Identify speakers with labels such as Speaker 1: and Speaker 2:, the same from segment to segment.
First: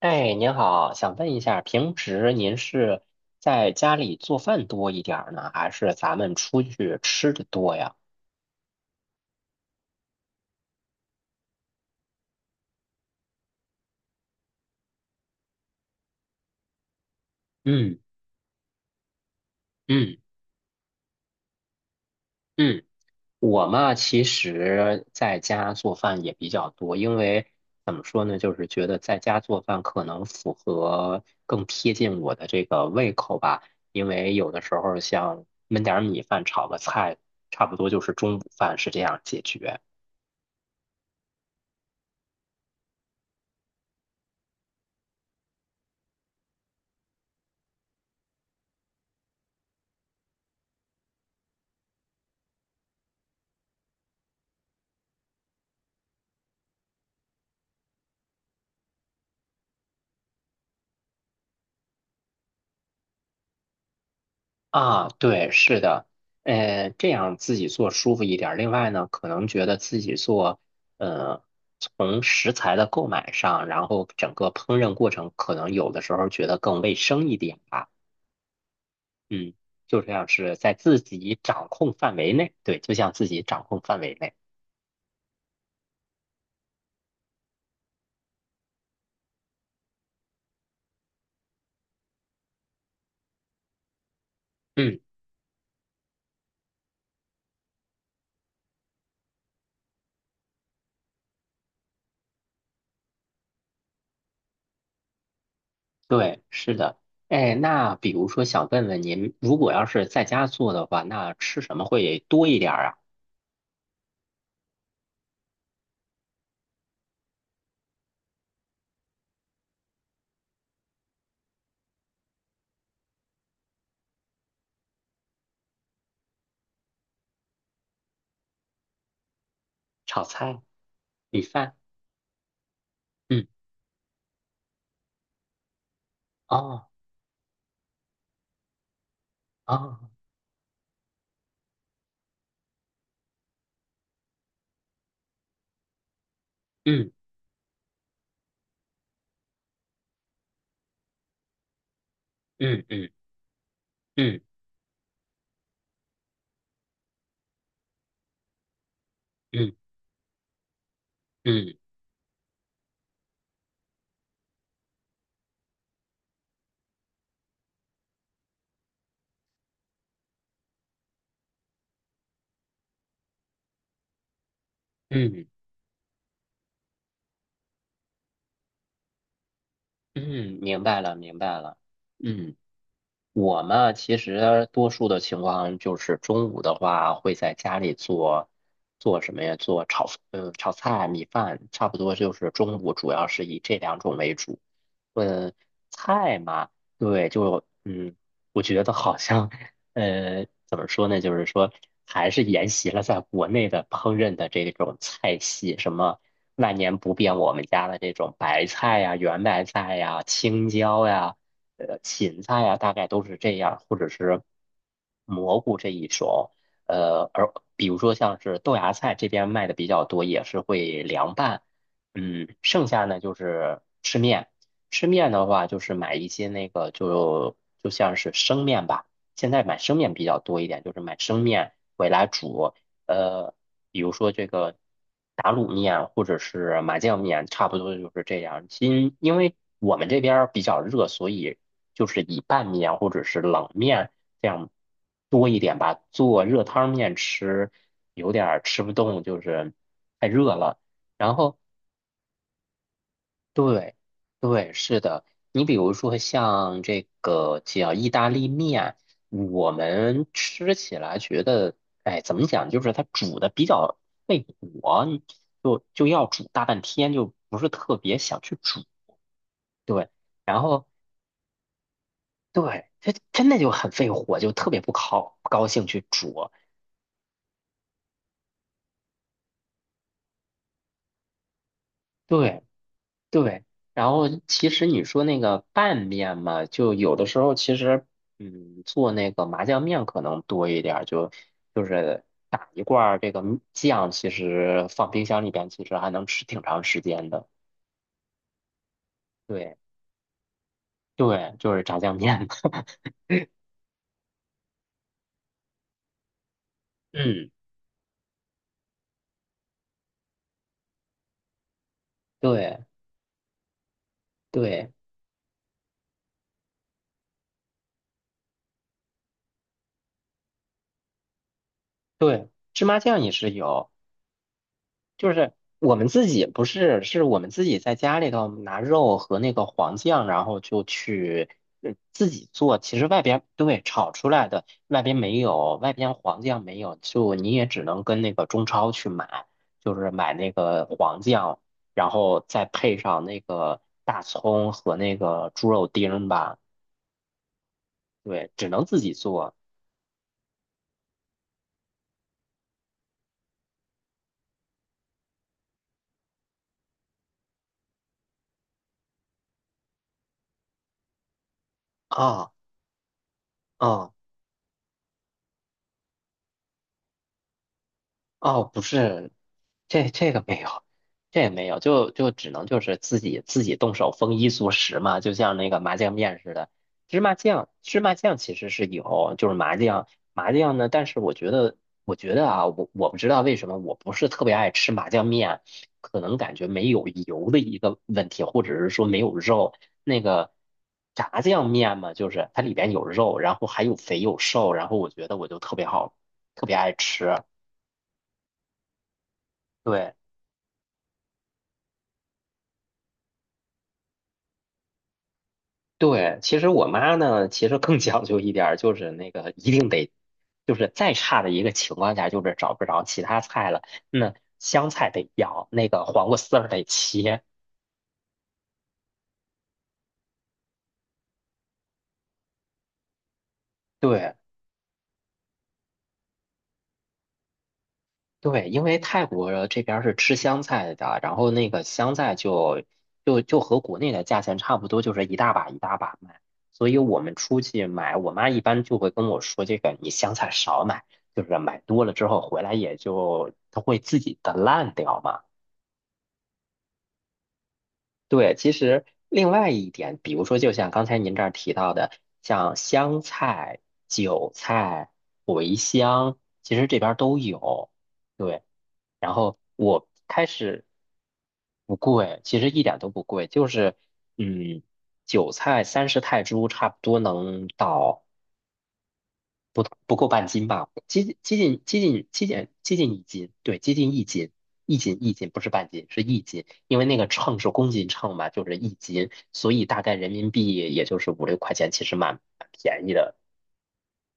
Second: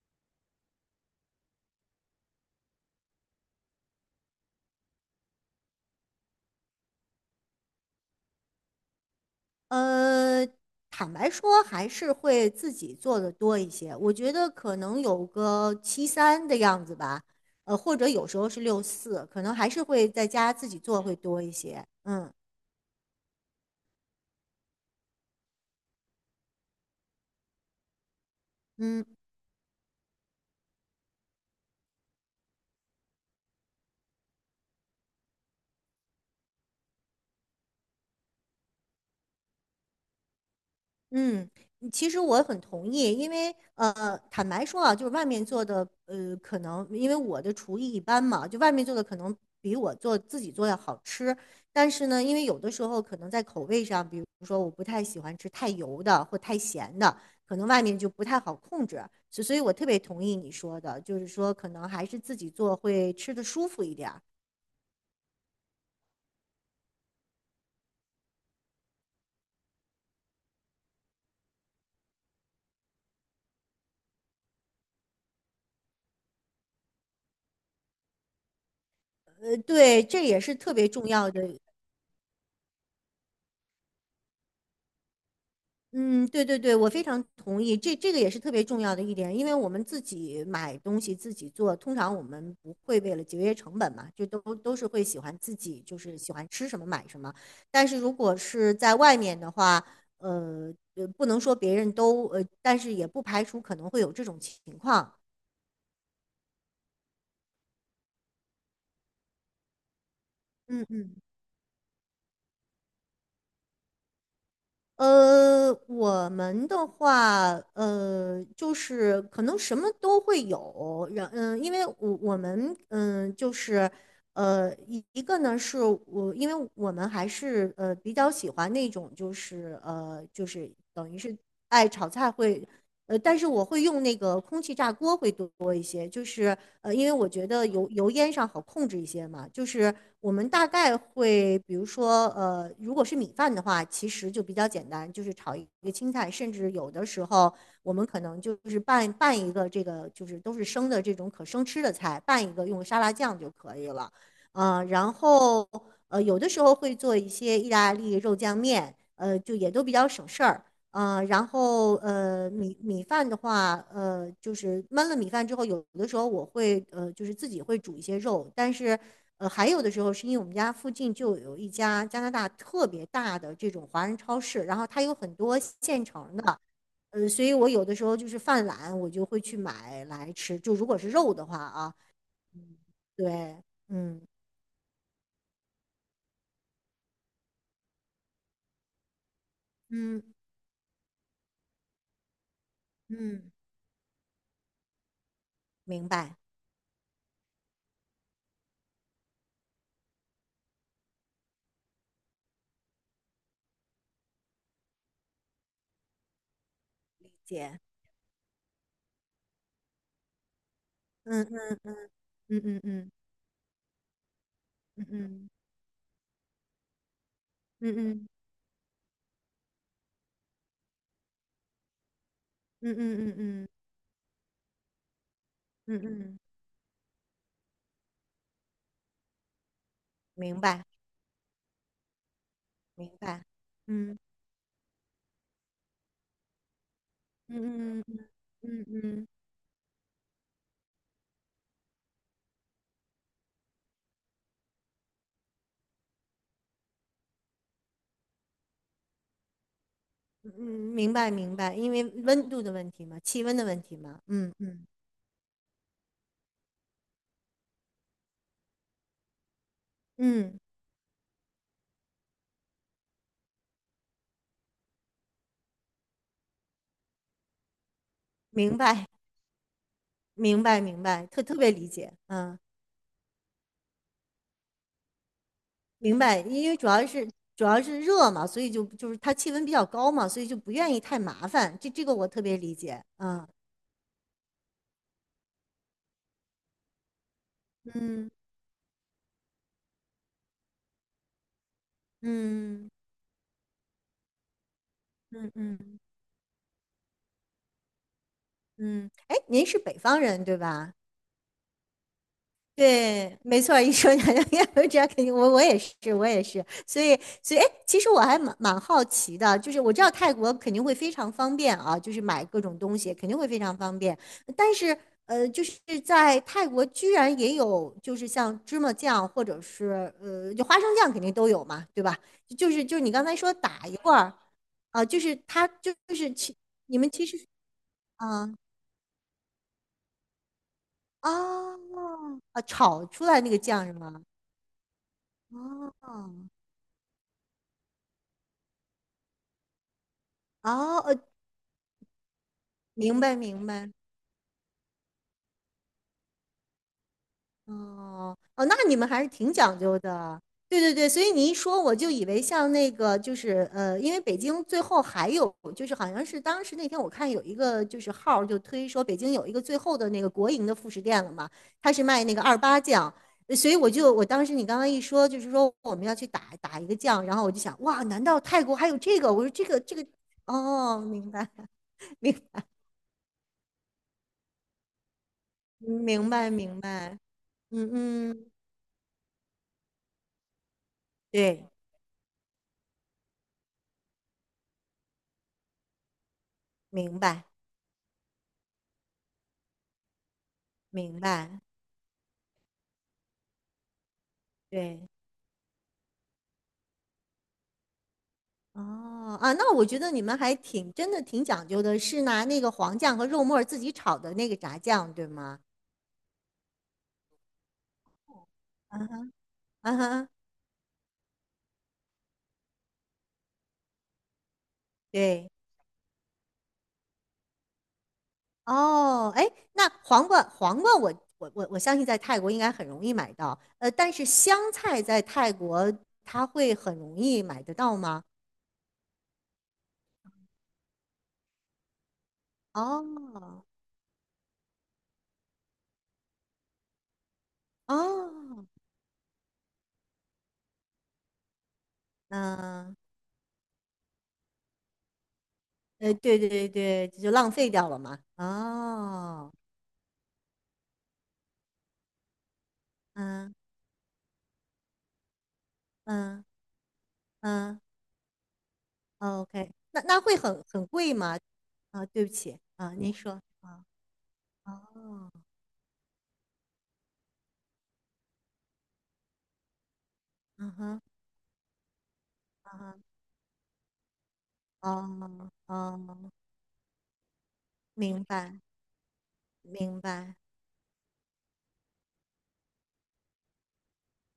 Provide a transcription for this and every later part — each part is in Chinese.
Speaker 1: 哎，您好，想问一下，平时您是在家里做饭多一点儿呢，还是咱们出去吃的多呀？
Speaker 2: 呃，坦白说，还是会自己做的多一些。我觉得可能有个七三的样子吧，或
Speaker 1: 嗯
Speaker 2: 者有时候是六四，可能还是会
Speaker 1: 嗯
Speaker 2: 在家自己做会多一些。嗯
Speaker 1: 嗯，我嘛，其实在家做饭也比较多，因为怎么说呢，就是觉得
Speaker 2: 嗯。
Speaker 1: 在家做饭可能符合更贴近我的这个胃口吧，因为有的时候像焖点儿米饭、炒个菜，差不多就是中午饭是这样解决。
Speaker 2: 嗯。其实我很同意，因为坦白说啊，就是外面做的，可能因为我的厨艺一般嘛，就外面做的可能比自己做的好吃。但是呢，因为有的时候可能在口味上，比如说我不太喜欢吃太油的或太咸的，可能外面就不太好控制。所以，我特别同意你说的，就是说可能还是自己做会吃的舒服一点儿。
Speaker 1: 啊，对，是的，这样自己做舒服一点儿。另外呢，可能觉得自己做，呃，从食材的购买上，然后整个烹饪过程，可能有的时候觉得更卫生一点吧。嗯，就
Speaker 2: 对，
Speaker 1: 这
Speaker 2: 这
Speaker 1: 样
Speaker 2: 也是
Speaker 1: 是在
Speaker 2: 特别
Speaker 1: 自
Speaker 2: 重要
Speaker 1: 己
Speaker 2: 的。
Speaker 1: 掌控范围内，对，就像自己掌控范围内。
Speaker 2: 嗯。对对对，我非常同意，这个也是特别重要的一点，因为我们自己买东西自己做，通常我们不会为了节约成本嘛，就都是
Speaker 1: 嗯，
Speaker 2: 会喜欢自己，就是喜欢吃什么买什么。但是如果是在外面的话，不能说别人都但是也不排除可能会有这种情况。
Speaker 1: 对，是的。哎，那比如说想问问您，如果要是在家做的
Speaker 2: 嗯
Speaker 1: 话，
Speaker 2: 嗯。
Speaker 1: 那吃什么会多一点儿啊？
Speaker 2: 我们的话，就是可能什么都会有，因为我们就是一个呢是我，因为我们还是比较喜欢那种就是
Speaker 1: 炒
Speaker 2: 呃就
Speaker 1: 菜、
Speaker 2: 是等于是
Speaker 1: 米饭？
Speaker 2: 爱炒菜会，但
Speaker 1: 嗯，
Speaker 2: 是我会用那个空气炸锅会多一些，就是
Speaker 1: 哦，
Speaker 2: 因为我觉得油烟上好控制一些嘛，就是
Speaker 1: 哦。
Speaker 2: 我们大概会，比如说，如果是米饭的话，其实就比较简单，就是炒一个青菜，甚至有的
Speaker 1: 嗯。
Speaker 2: 时候我们可能就是拌拌一个这个，就是都是生的这种可生吃的菜，拌一个用
Speaker 1: 嗯
Speaker 2: 沙
Speaker 1: 嗯
Speaker 2: 拉酱就可以了，
Speaker 1: 嗯
Speaker 2: 啊，然后有的时候会做一些意大利肉酱面，就也
Speaker 1: 嗯
Speaker 2: 都比较省事儿。然
Speaker 1: 嗯
Speaker 2: 后米饭的话，就是焖了米饭之后，有的时候我会就是自己会煮一些肉，但是还有的时候是因为我们家附近就有一家加拿大特别大的这种华人超市，然后它有
Speaker 1: 嗯
Speaker 2: 很
Speaker 1: 嗯，
Speaker 2: 多现成的，所以我有的时候就是犯懒，我就会去买来
Speaker 1: 嗯
Speaker 2: 吃。就
Speaker 1: 明
Speaker 2: 如果
Speaker 1: 白
Speaker 2: 是
Speaker 1: 了
Speaker 2: 肉
Speaker 1: 明
Speaker 2: 的话
Speaker 1: 白了。
Speaker 2: 啊。
Speaker 1: 嗯，
Speaker 2: 嗯。对。
Speaker 1: 我嘛，其
Speaker 2: 嗯
Speaker 1: 实多数的情况就是中午的话，会在家里做什么呀？做
Speaker 2: 嗯
Speaker 1: 炒菜、米饭，差不多就是中午主要是
Speaker 2: 嗯。
Speaker 1: 以这两种为主。嗯，
Speaker 2: 明白。
Speaker 1: 菜嘛，对，我觉得好像。怎么说呢？就是说，还是沿袭了在国内的烹饪的这种菜系，什么万年不变我们
Speaker 2: 姐。
Speaker 1: 家的这种白菜呀、圆白菜呀、青椒呀、
Speaker 2: 嗯
Speaker 1: 芹菜呀，
Speaker 2: 嗯
Speaker 1: 大概
Speaker 2: 嗯
Speaker 1: 都是这样，或者是
Speaker 2: 嗯嗯
Speaker 1: 蘑菇这一种。而比如说
Speaker 2: 嗯
Speaker 1: 像是豆芽菜这边卖的比较多，也是会凉拌。嗯，
Speaker 2: 嗯嗯嗯嗯嗯嗯。
Speaker 1: 剩下呢
Speaker 2: 嗯
Speaker 1: 就
Speaker 2: 嗯嗯
Speaker 1: 是吃面。吃面的话，就是
Speaker 2: 嗯
Speaker 1: 买一
Speaker 2: 嗯。
Speaker 1: 些那个就像是生面吧。现在买生面比较多
Speaker 2: 明
Speaker 1: 一点，
Speaker 2: 白
Speaker 1: 就是买生面回来煮，
Speaker 2: 明白。
Speaker 1: 呃，比如
Speaker 2: 嗯
Speaker 1: 说这个打卤面或者是麻酱面，差不多
Speaker 2: 嗯嗯
Speaker 1: 就是
Speaker 2: 嗯
Speaker 1: 这样。
Speaker 2: 嗯嗯
Speaker 1: 因
Speaker 2: 嗯，
Speaker 1: 因为我们这边儿比较热，所以就是以拌面或者是冷面这样多一点吧。做热汤面吃有点儿吃不动，就是太
Speaker 2: 嗯
Speaker 1: 热了。
Speaker 2: 明白
Speaker 1: 然
Speaker 2: 明
Speaker 1: 后
Speaker 2: 白，因为温度的问题嘛，气温的问
Speaker 1: 对，
Speaker 2: 题嘛，嗯
Speaker 1: 对，
Speaker 2: 嗯。
Speaker 1: 是的。你比如说像这个叫意大利面，我们
Speaker 2: 嗯
Speaker 1: 吃起来觉得，哎，怎么讲，就是它煮的比较费火，你就要煮大半天，就不是特别想去
Speaker 2: 明
Speaker 1: 煮。
Speaker 2: 白
Speaker 1: 对，然
Speaker 2: 明白
Speaker 1: 后
Speaker 2: 明白，特别理解。嗯。
Speaker 1: 对，它真的就很费火，就特别不高兴去
Speaker 2: 明白。
Speaker 1: 煮。
Speaker 2: 因为主要是热嘛，所以就是它气温比较高嘛，所以就不愿意太麻烦，这个我特别
Speaker 1: 对，
Speaker 2: 理解。嗯
Speaker 1: 对，然后其实你说那个拌面嘛，就有的时候其实，
Speaker 2: 嗯
Speaker 1: 做那个麻酱面可能多一点儿，就是打一
Speaker 2: 嗯
Speaker 1: 罐儿这个酱，其实放冰箱里
Speaker 2: 嗯
Speaker 1: 边，其实
Speaker 2: 嗯
Speaker 1: 还能吃挺长时间的。
Speaker 2: 嗯。哎，您
Speaker 1: 对
Speaker 2: 是北方人对吧？
Speaker 1: 对，就是炸酱面。
Speaker 2: 对，没错儿，一说娘娘我知道肯定我也是，我也是，所以
Speaker 1: 嗯，
Speaker 2: 所以，哎，其实我还蛮好奇的，就是我知道泰国肯定会非常方便啊，就是买各种
Speaker 1: 对
Speaker 2: 东西肯定会非常方便，但
Speaker 1: 对
Speaker 2: 是就是在泰国居然也有，就是像芝麻酱或者是就花生酱肯定都有嘛，对吧？
Speaker 1: 对，
Speaker 2: 就是
Speaker 1: 芝
Speaker 2: 就
Speaker 1: 麻
Speaker 2: 是你
Speaker 1: 酱
Speaker 2: 刚
Speaker 1: 也
Speaker 2: 才
Speaker 1: 是
Speaker 2: 说打
Speaker 1: 有。
Speaker 2: 一罐儿啊，就
Speaker 1: 就
Speaker 2: 是
Speaker 1: 是
Speaker 2: 它就
Speaker 1: 我们
Speaker 2: 就
Speaker 1: 自
Speaker 2: 是
Speaker 1: 己
Speaker 2: 其
Speaker 1: 不
Speaker 2: 你
Speaker 1: 是，
Speaker 2: 们
Speaker 1: 是
Speaker 2: 其
Speaker 1: 我
Speaker 2: 实
Speaker 1: 们自己在家里头
Speaker 2: 啊
Speaker 1: 拿肉和那个黄酱，然后就去
Speaker 2: 啊
Speaker 1: 自己
Speaker 2: 啊
Speaker 1: 做。其
Speaker 2: 炒
Speaker 1: 实外
Speaker 2: 出来
Speaker 1: 边
Speaker 2: 那个
Speaker 1: 对
Speaker 2: 酱是
Speaker 1: 炒
Speaker 2: 吗？
Speaker 1: 出来的，外边没有，外边黄
Speaker 2: 啊。
Speaker 1: 酱没有，就你也只能跟那个中超去买，就是买那个
Speaker 2: 哦。
Speaker 1: 黄酱，然后再配
Speaker 2: 明
Speaker 1: 上
Speaker 2: 白
Speaker 1: 那
Speaker 2: 明
Speaker 1: 个
Speaker 2: 白。
Speaker 1: 大葱和那个猪肉丁儿吧。
Speaker 2: 哦
Speaker 1: 对，
Speaker 2: 哦。
Speaker 1: 只
Speaker 2: 那
Speaker 1: 能
Speaker 2: 你
Speaker 1: 自
Speaker 2: 们
Speaker 1: 己
Speaker 2: 还是挺
Speaker 1: 做
Speaker 2: 讲究的。对对对，所以你一说我就以为像那个就是因为北京最后还有就是好像是当时那天我看有一个就是号儿就推说北京有一个最后的那个国营的副食店了嘛，他是卖那个
Speaker 1: 啊
Speaker 2: 二八酱，所以我
Speaker 1: 啊。
Speaker 2: 就我当时你刚刚一说就是说我们要去打一个酱，然后我就想哇，难道泰
Speaker 1: 哦，
Speaker 2: 国
Speaker 1: 不
Speaker 2: 还有这
Speaker 1: 是，
Speaker 2: 个？我说这个。
Speaker 1: 这个没有，
Speaker 2: 哦。明
Speaker 1: 这
Speaker 2: 白。
Speaker 1: 也没有，就只能 就是自己动手丰衣足食嘛，就像那个麻酱面似的。
Speaker 2: 明白。
Speaker 1: 芝麻酱，
Speaker 2: 嗯
Speaker 1: 芝麻酱
Speaker 2: 嗯。
Speaker 1: 其实是有，就是麻酱，麻酱呢，但是
Speaker 2: 对。
Speaker 1: 我觉得啊，我不知道为什么我不是特别爱吃麻酱面，可能感觉没有
Speaker 2: 明白。
Speaker 1: 油的一个问题，或者是说没有肉。那个
Speaker 2: 明
Speaker 1: 炸
Speaker 2: 白。
Speaker 1: 酱面嘛，就是它里边有肉，然后还有肥有瘦，然后
Speaker 2: 对。
Speaker 1: 我觉得我就特别好，特别爱吃。
Speaker 2: 哦。啊，那我觉得
Speaker 1: 对，
Speaker 2: 你们还挺真的挺讲究的，是拿那个黄酱和肉末儿自己炒的那个炸酱，对吗？
Speaker 1: 对，其实我妈呢，其实更讲究一点儿，就
Speaker 2: 啊
Speaker 1: 是
Speaker 2: 哈。
Speaker 1: 那个一定
Speaker 2: 啊
Speaker 1: 得，
Speaker 2: 哈。
Speaker 1: 就是再差的一个情况下，就是找不着其他菜了，那香菜得
Speaker 2: 对。
Speaker 1: 要，那个黄瓜丝儿得切。
Speaker 2: 哦。哎，那黄瓜，黄瓜我，我我我相信在泰国应该很容易买到，但是
Speaker 1: 对
Speaker 2: 香菜在泰国它会很容易买得到吗？
Speaker 1: 对，因为泰国这边儿是吃香菜的，然后那个香菜就
Speaker 2: 哦。
Speaker 1: 和国内的价钱差不多，就是一大把一大把卖。所以我们出去买，我妈一
Speaker 2: 哦。
Speaker 1: 般就会跟我说，这个你香菜少买，就是买多了之后回来也
Speaker 2: 嗯。
Speaker 1: 就它会自己的烂掉嘛。
Speaker 2: 对对对对，就浪费掉了嘛。
Speaker 1: 对，其实另
Speaker 2: 哦。
Speaker 1: 外一点，比如说，就像刚才您这儿提到的，像香
Speaker 2: 嗯
Speaker 1: 菜、韭菜、茴香，
Speaker 2: 嗯
Speaker 1: 其实这边儿都
Speaker 2: 嗯。
Speaker 1: 有。对，然
Speaker 2: 哦，
Speaker 1: 后
Speaker 2: OK，那
Speaker 1: 我
Speaker 2: 那会
Speaker 1: 开
Speaker 2: 很
Speaker 1: 始
Speaker 2: 很贵吗？
Speaker 1: 不
Speaker 2: 啊，对不
Speaker 1: 贵，
Speaker 2: 起
Speaker 1: 其实一
Speaker 2: 啊，
Speaker 1: 点都
Speaker 2: 您
Speaker 1: 不
Speaker 2: 说
Speaker 1: 贵，
Speaker 2: 啊。
Speaker 1: 嗯，
Speaker 2: 哦。
Speaker 1: 韭菜30泰铢差不多能到。不够半斤
Speaker 2: 嗯
Speaker 1: 吧，
Speaker 2: 哼。
Speaker 1: 接近接近接近接近
Speaker 2: 啊。
Speaker 1: 接近一斤，对，接近一斤，一
Speaker 2: 哦。
Speaker 1: 斤一斤不是半
Speaker 2: 哦。
Speaker 1: 斤，是一斤，因为那个秤是公斤
Speaker 2: 明
Speaker 1: 秤嘛，
Speaker 2: 白。
Speaker 1: 就是一斤，所以
Speaker 2: 明
Speaker 1: 大概人
Speaker 2: 白。
Speaker 1: 民币也就是五六块钱，其实蛮便宜的。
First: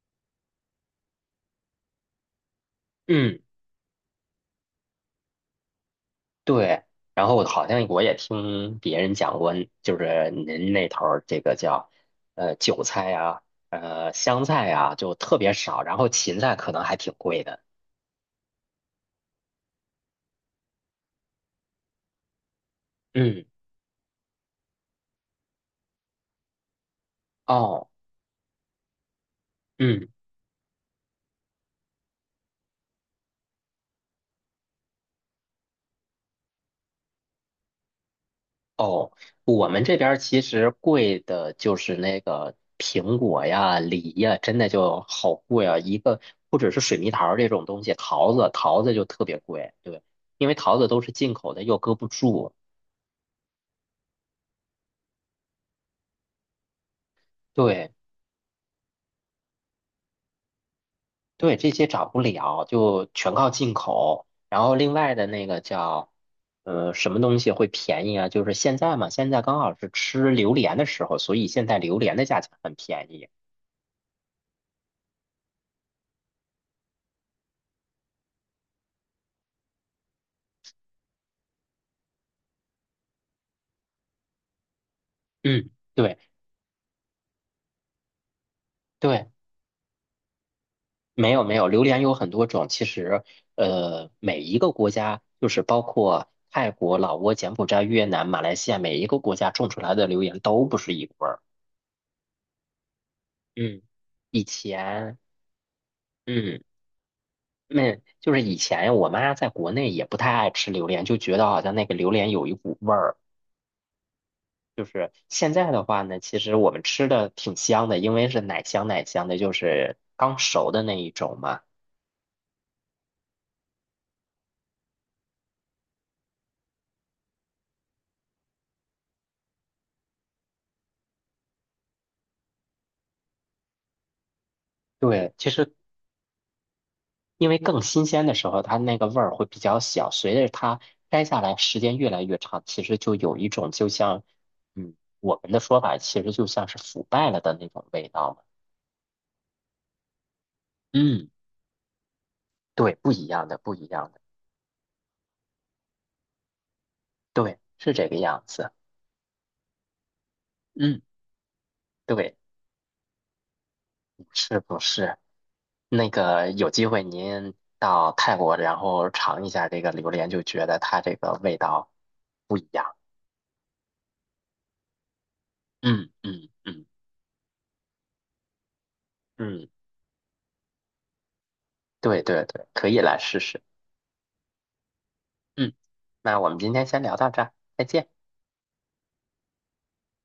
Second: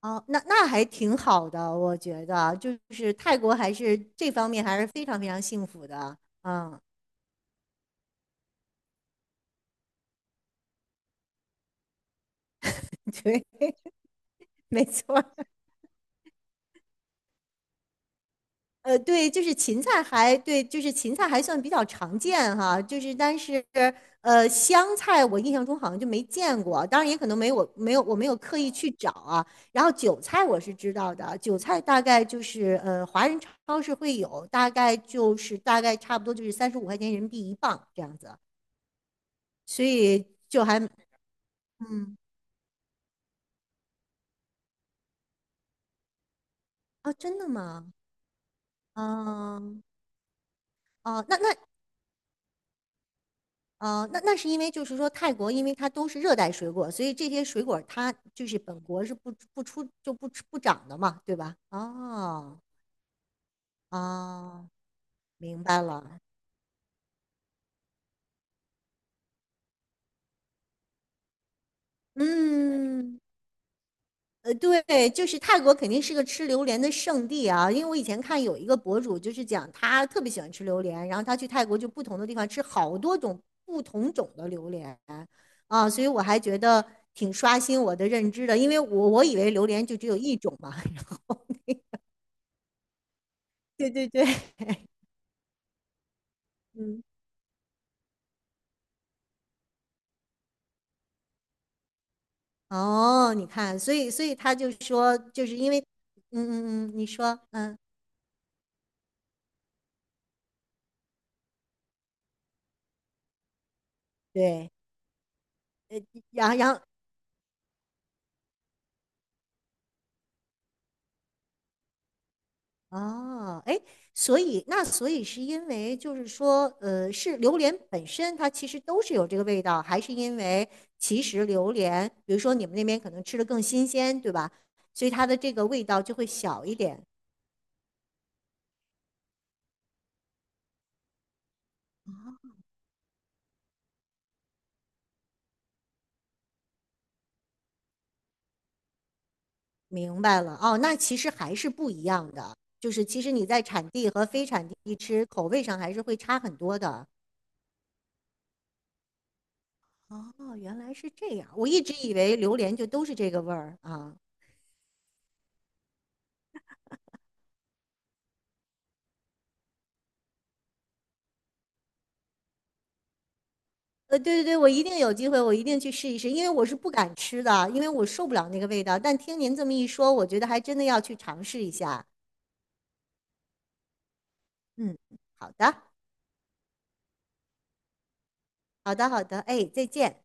Speaker 2: 哦，那还挺好的，我觉得，就是泰
Speaker 1: 嗯，
Speaker 2: 国还是这方面还是非常非常幸福的。嗯。
Speaker 1: 对。然后好像我也听别人讲过，就是您那头儿这个叫韭菜 呀、
Speaker 2: 对，
Speaker 1: 香菜
Speaker 2: 没
Speaker 1: 呀、就
Speaker 2: 错，
Speaker 1: 特别少，然后芹菜可能还挺贵的。
Speaker 2: 对，就是芹菜还算比较常见哈，就是但
Speaker 1: 嗯，
Speaker 2: 是香菜我印象中好像就没见过，当然也可能没我
Speaker 1: 哦。
Speaker 2: 没有我没有刻意去找啊。然后
Speaker 1: 嗯。
Speaker 2: 韭菜我是知道的，韭菜大概就是华人超市会有，大概差不多就是35块钱人民币一磅这样子，
Speaker 1: 哦，我们
Speaker 2: 所
Speaker 1: 这边儿
Speaker 2: 以
Speaker 1: 其
Speaker 2: 就
Speaker 1: 实
Speaker 2: 还
Speaker 1: 贵的就是
Speaker 2: 嗯
Speaker 1: 那个苹果呀、梨呀，真的就好贵啊！一个不只是水蜜
Speaker 2: 啊，
Speaker 1: 桃儿
Speaker 2: 真的
Speaker 1: 这种东西，
Speaker 2: 吗？
Speaker 1: 桃子就特别贵，
Speaker 2: 嗯。
Speaker 1: 对，因为桃子都是
Speaker 2: 哦。
Speaker 1: 进
Speaker 2: 那
Speaker 1: 口
Speaker 2: 那
Speaker 1: 的，又搁不住，
Speaker 2: 呃，那那是因为就是说泰国，因为它都是热带水果，所以这些水果
Speaker 1: 对
Speaker 2: 它就是本国是不出就不长的嘛，对
Speaker 1: 对，
Speaker 2: 吧？
Speaker 1: 这些涨不
Speaker 2: 哦
Speaker 1: 了，就全靠进口。然
Speaker 2: 哦，
Speaker 1: 后另外的那个
Speaker 2: 明白
Speaker 1: 叫
Speaker 2: 了。
Speaker 1: 什么东西会便宜啊？就是现在嘛，现在刚好是吃榴莲的时候，所以现在榴莲的价钱很便
Speaker 2: 嗯。
Speaker 1: 宜。
Speaker 2: 对，就是泰国肯定是个吃榴莲的圣地啊，因为我以前看有一个博主就是讲他特别喜欢吃榴莲，然后他去泰国就不同的地方吃好多种不同种的榴莲
Speaker 1: 嗯，
Speaker 2: 啊，所以
Speaker 1: 对。
Speaker 2: 我还觉得挺刷新我的认知的，因为我
Speaker 1: 对，
Speaker 2: 以为榴莲就只有一种嘛。
Speaker 1: 没有没有，榴莲有很多种。其实，
Speaker 2: 对对对。
Speaker 1: 每一个 国家，就是包括泰国、
Speaker 2: 嗯。
Speaker 1: 老挝、柬埔寨、越南、马来西亚，每一个国家种出来的榴莲都不是一个味儿。
Speaker 2: 哦，你看，
Speaker 1: 嗯，
Speaker 2: 所以
Speaker 1: 以
Speaker 2: 他就说，
Speaker 1: 前，
Speaker 2: 就是因为，
Speaker 1: 嗯，
Speaker 2: 嗯嗯嗯。你说。嗯。
Speaker 1: 那就是以前我妈在国内也不太爱吃榴莲，就觉得好像那个榴莲有一股味儿。
Speaker 2: 对。
Speaker 1: 就是现在的话呢，其实
Speaker 2: 然
Speaker 1: 我
Speaker 2: 然后，
Speaker 1: 们吃的挺香的，因为是奶香奶香的，就是刚熟的那一种嘛。
Speaker 2: 哦。哎，所以是因为就是说，是榴莲本身它其实都是有这个味道，还是因为其实榴莲，比如说你们那边可能吃的更新鲜，对吧？所以它
Speaker 1: 对，
Speaker 2: 的
Speaker 1: 其
Speaker 2: 这个
Speaker 1: 实
Speaker 2: 味道就会小一点。
Speaker 1: 因为更新鲜的时候，它那个味儿会比较小，随着它摘下来时间越来越长，其实就有一种就像，嗯，我们的说法其实就像是腐败了的那种味道嘛。
Speaker 2: 明白了哦，那其
Speaker 1: 嗯，
Speaker 2: 实还是不一样的，就
Speaker 1: 对，
Speaker 2: 是
Speaker 1: 不
Speaker 2: 其
Speaker 1: 一
Speaker 2: 实你
Speaker 1: 样的，
Speaker 2: 在
Speaker 1: 不一
Speaker 2: 产地
Speaker 1: 样的，
Speaker 2: 和非产地吃，口味上还是会差很多的。
Speaker 1: 对，是这个样子。
Speaker 2: 哦，原来
Speaker 1: 嗯，
Speaker 2: 是这样，我一直以
Speaker 1: 对，
Speaker 2: 为榴莲就都是这个味儿啊。
Speaker 1: 是不是？那个有机会您到泰国，然后尝一下这个榴莲，就觉得它这个味道不一样。
Speaker 2: 对对对，我一定有机会，我一定去试
Speaker 1: 嗯
Speaker 2: 一试，因
Speaker 1: 嗯
Speaker 2: 为我是
Speaker 1: 嗯
Speaker 2: 不敢吃的，因为我受不了那个味道。但听您这
Speaker 1: 嗯，
Speaker 2: 么一说，我觉得还真的要去尝试一下。
Speaker 1: 对对对，可以来试试。
Speaker 2: 嗯。好
Speaker 1: 嗯，
Speaker 2: 的。
Speaker 1: 那我们今天先聊到这儿，再见。
Speaker 2: 好的。好的。哎，再见。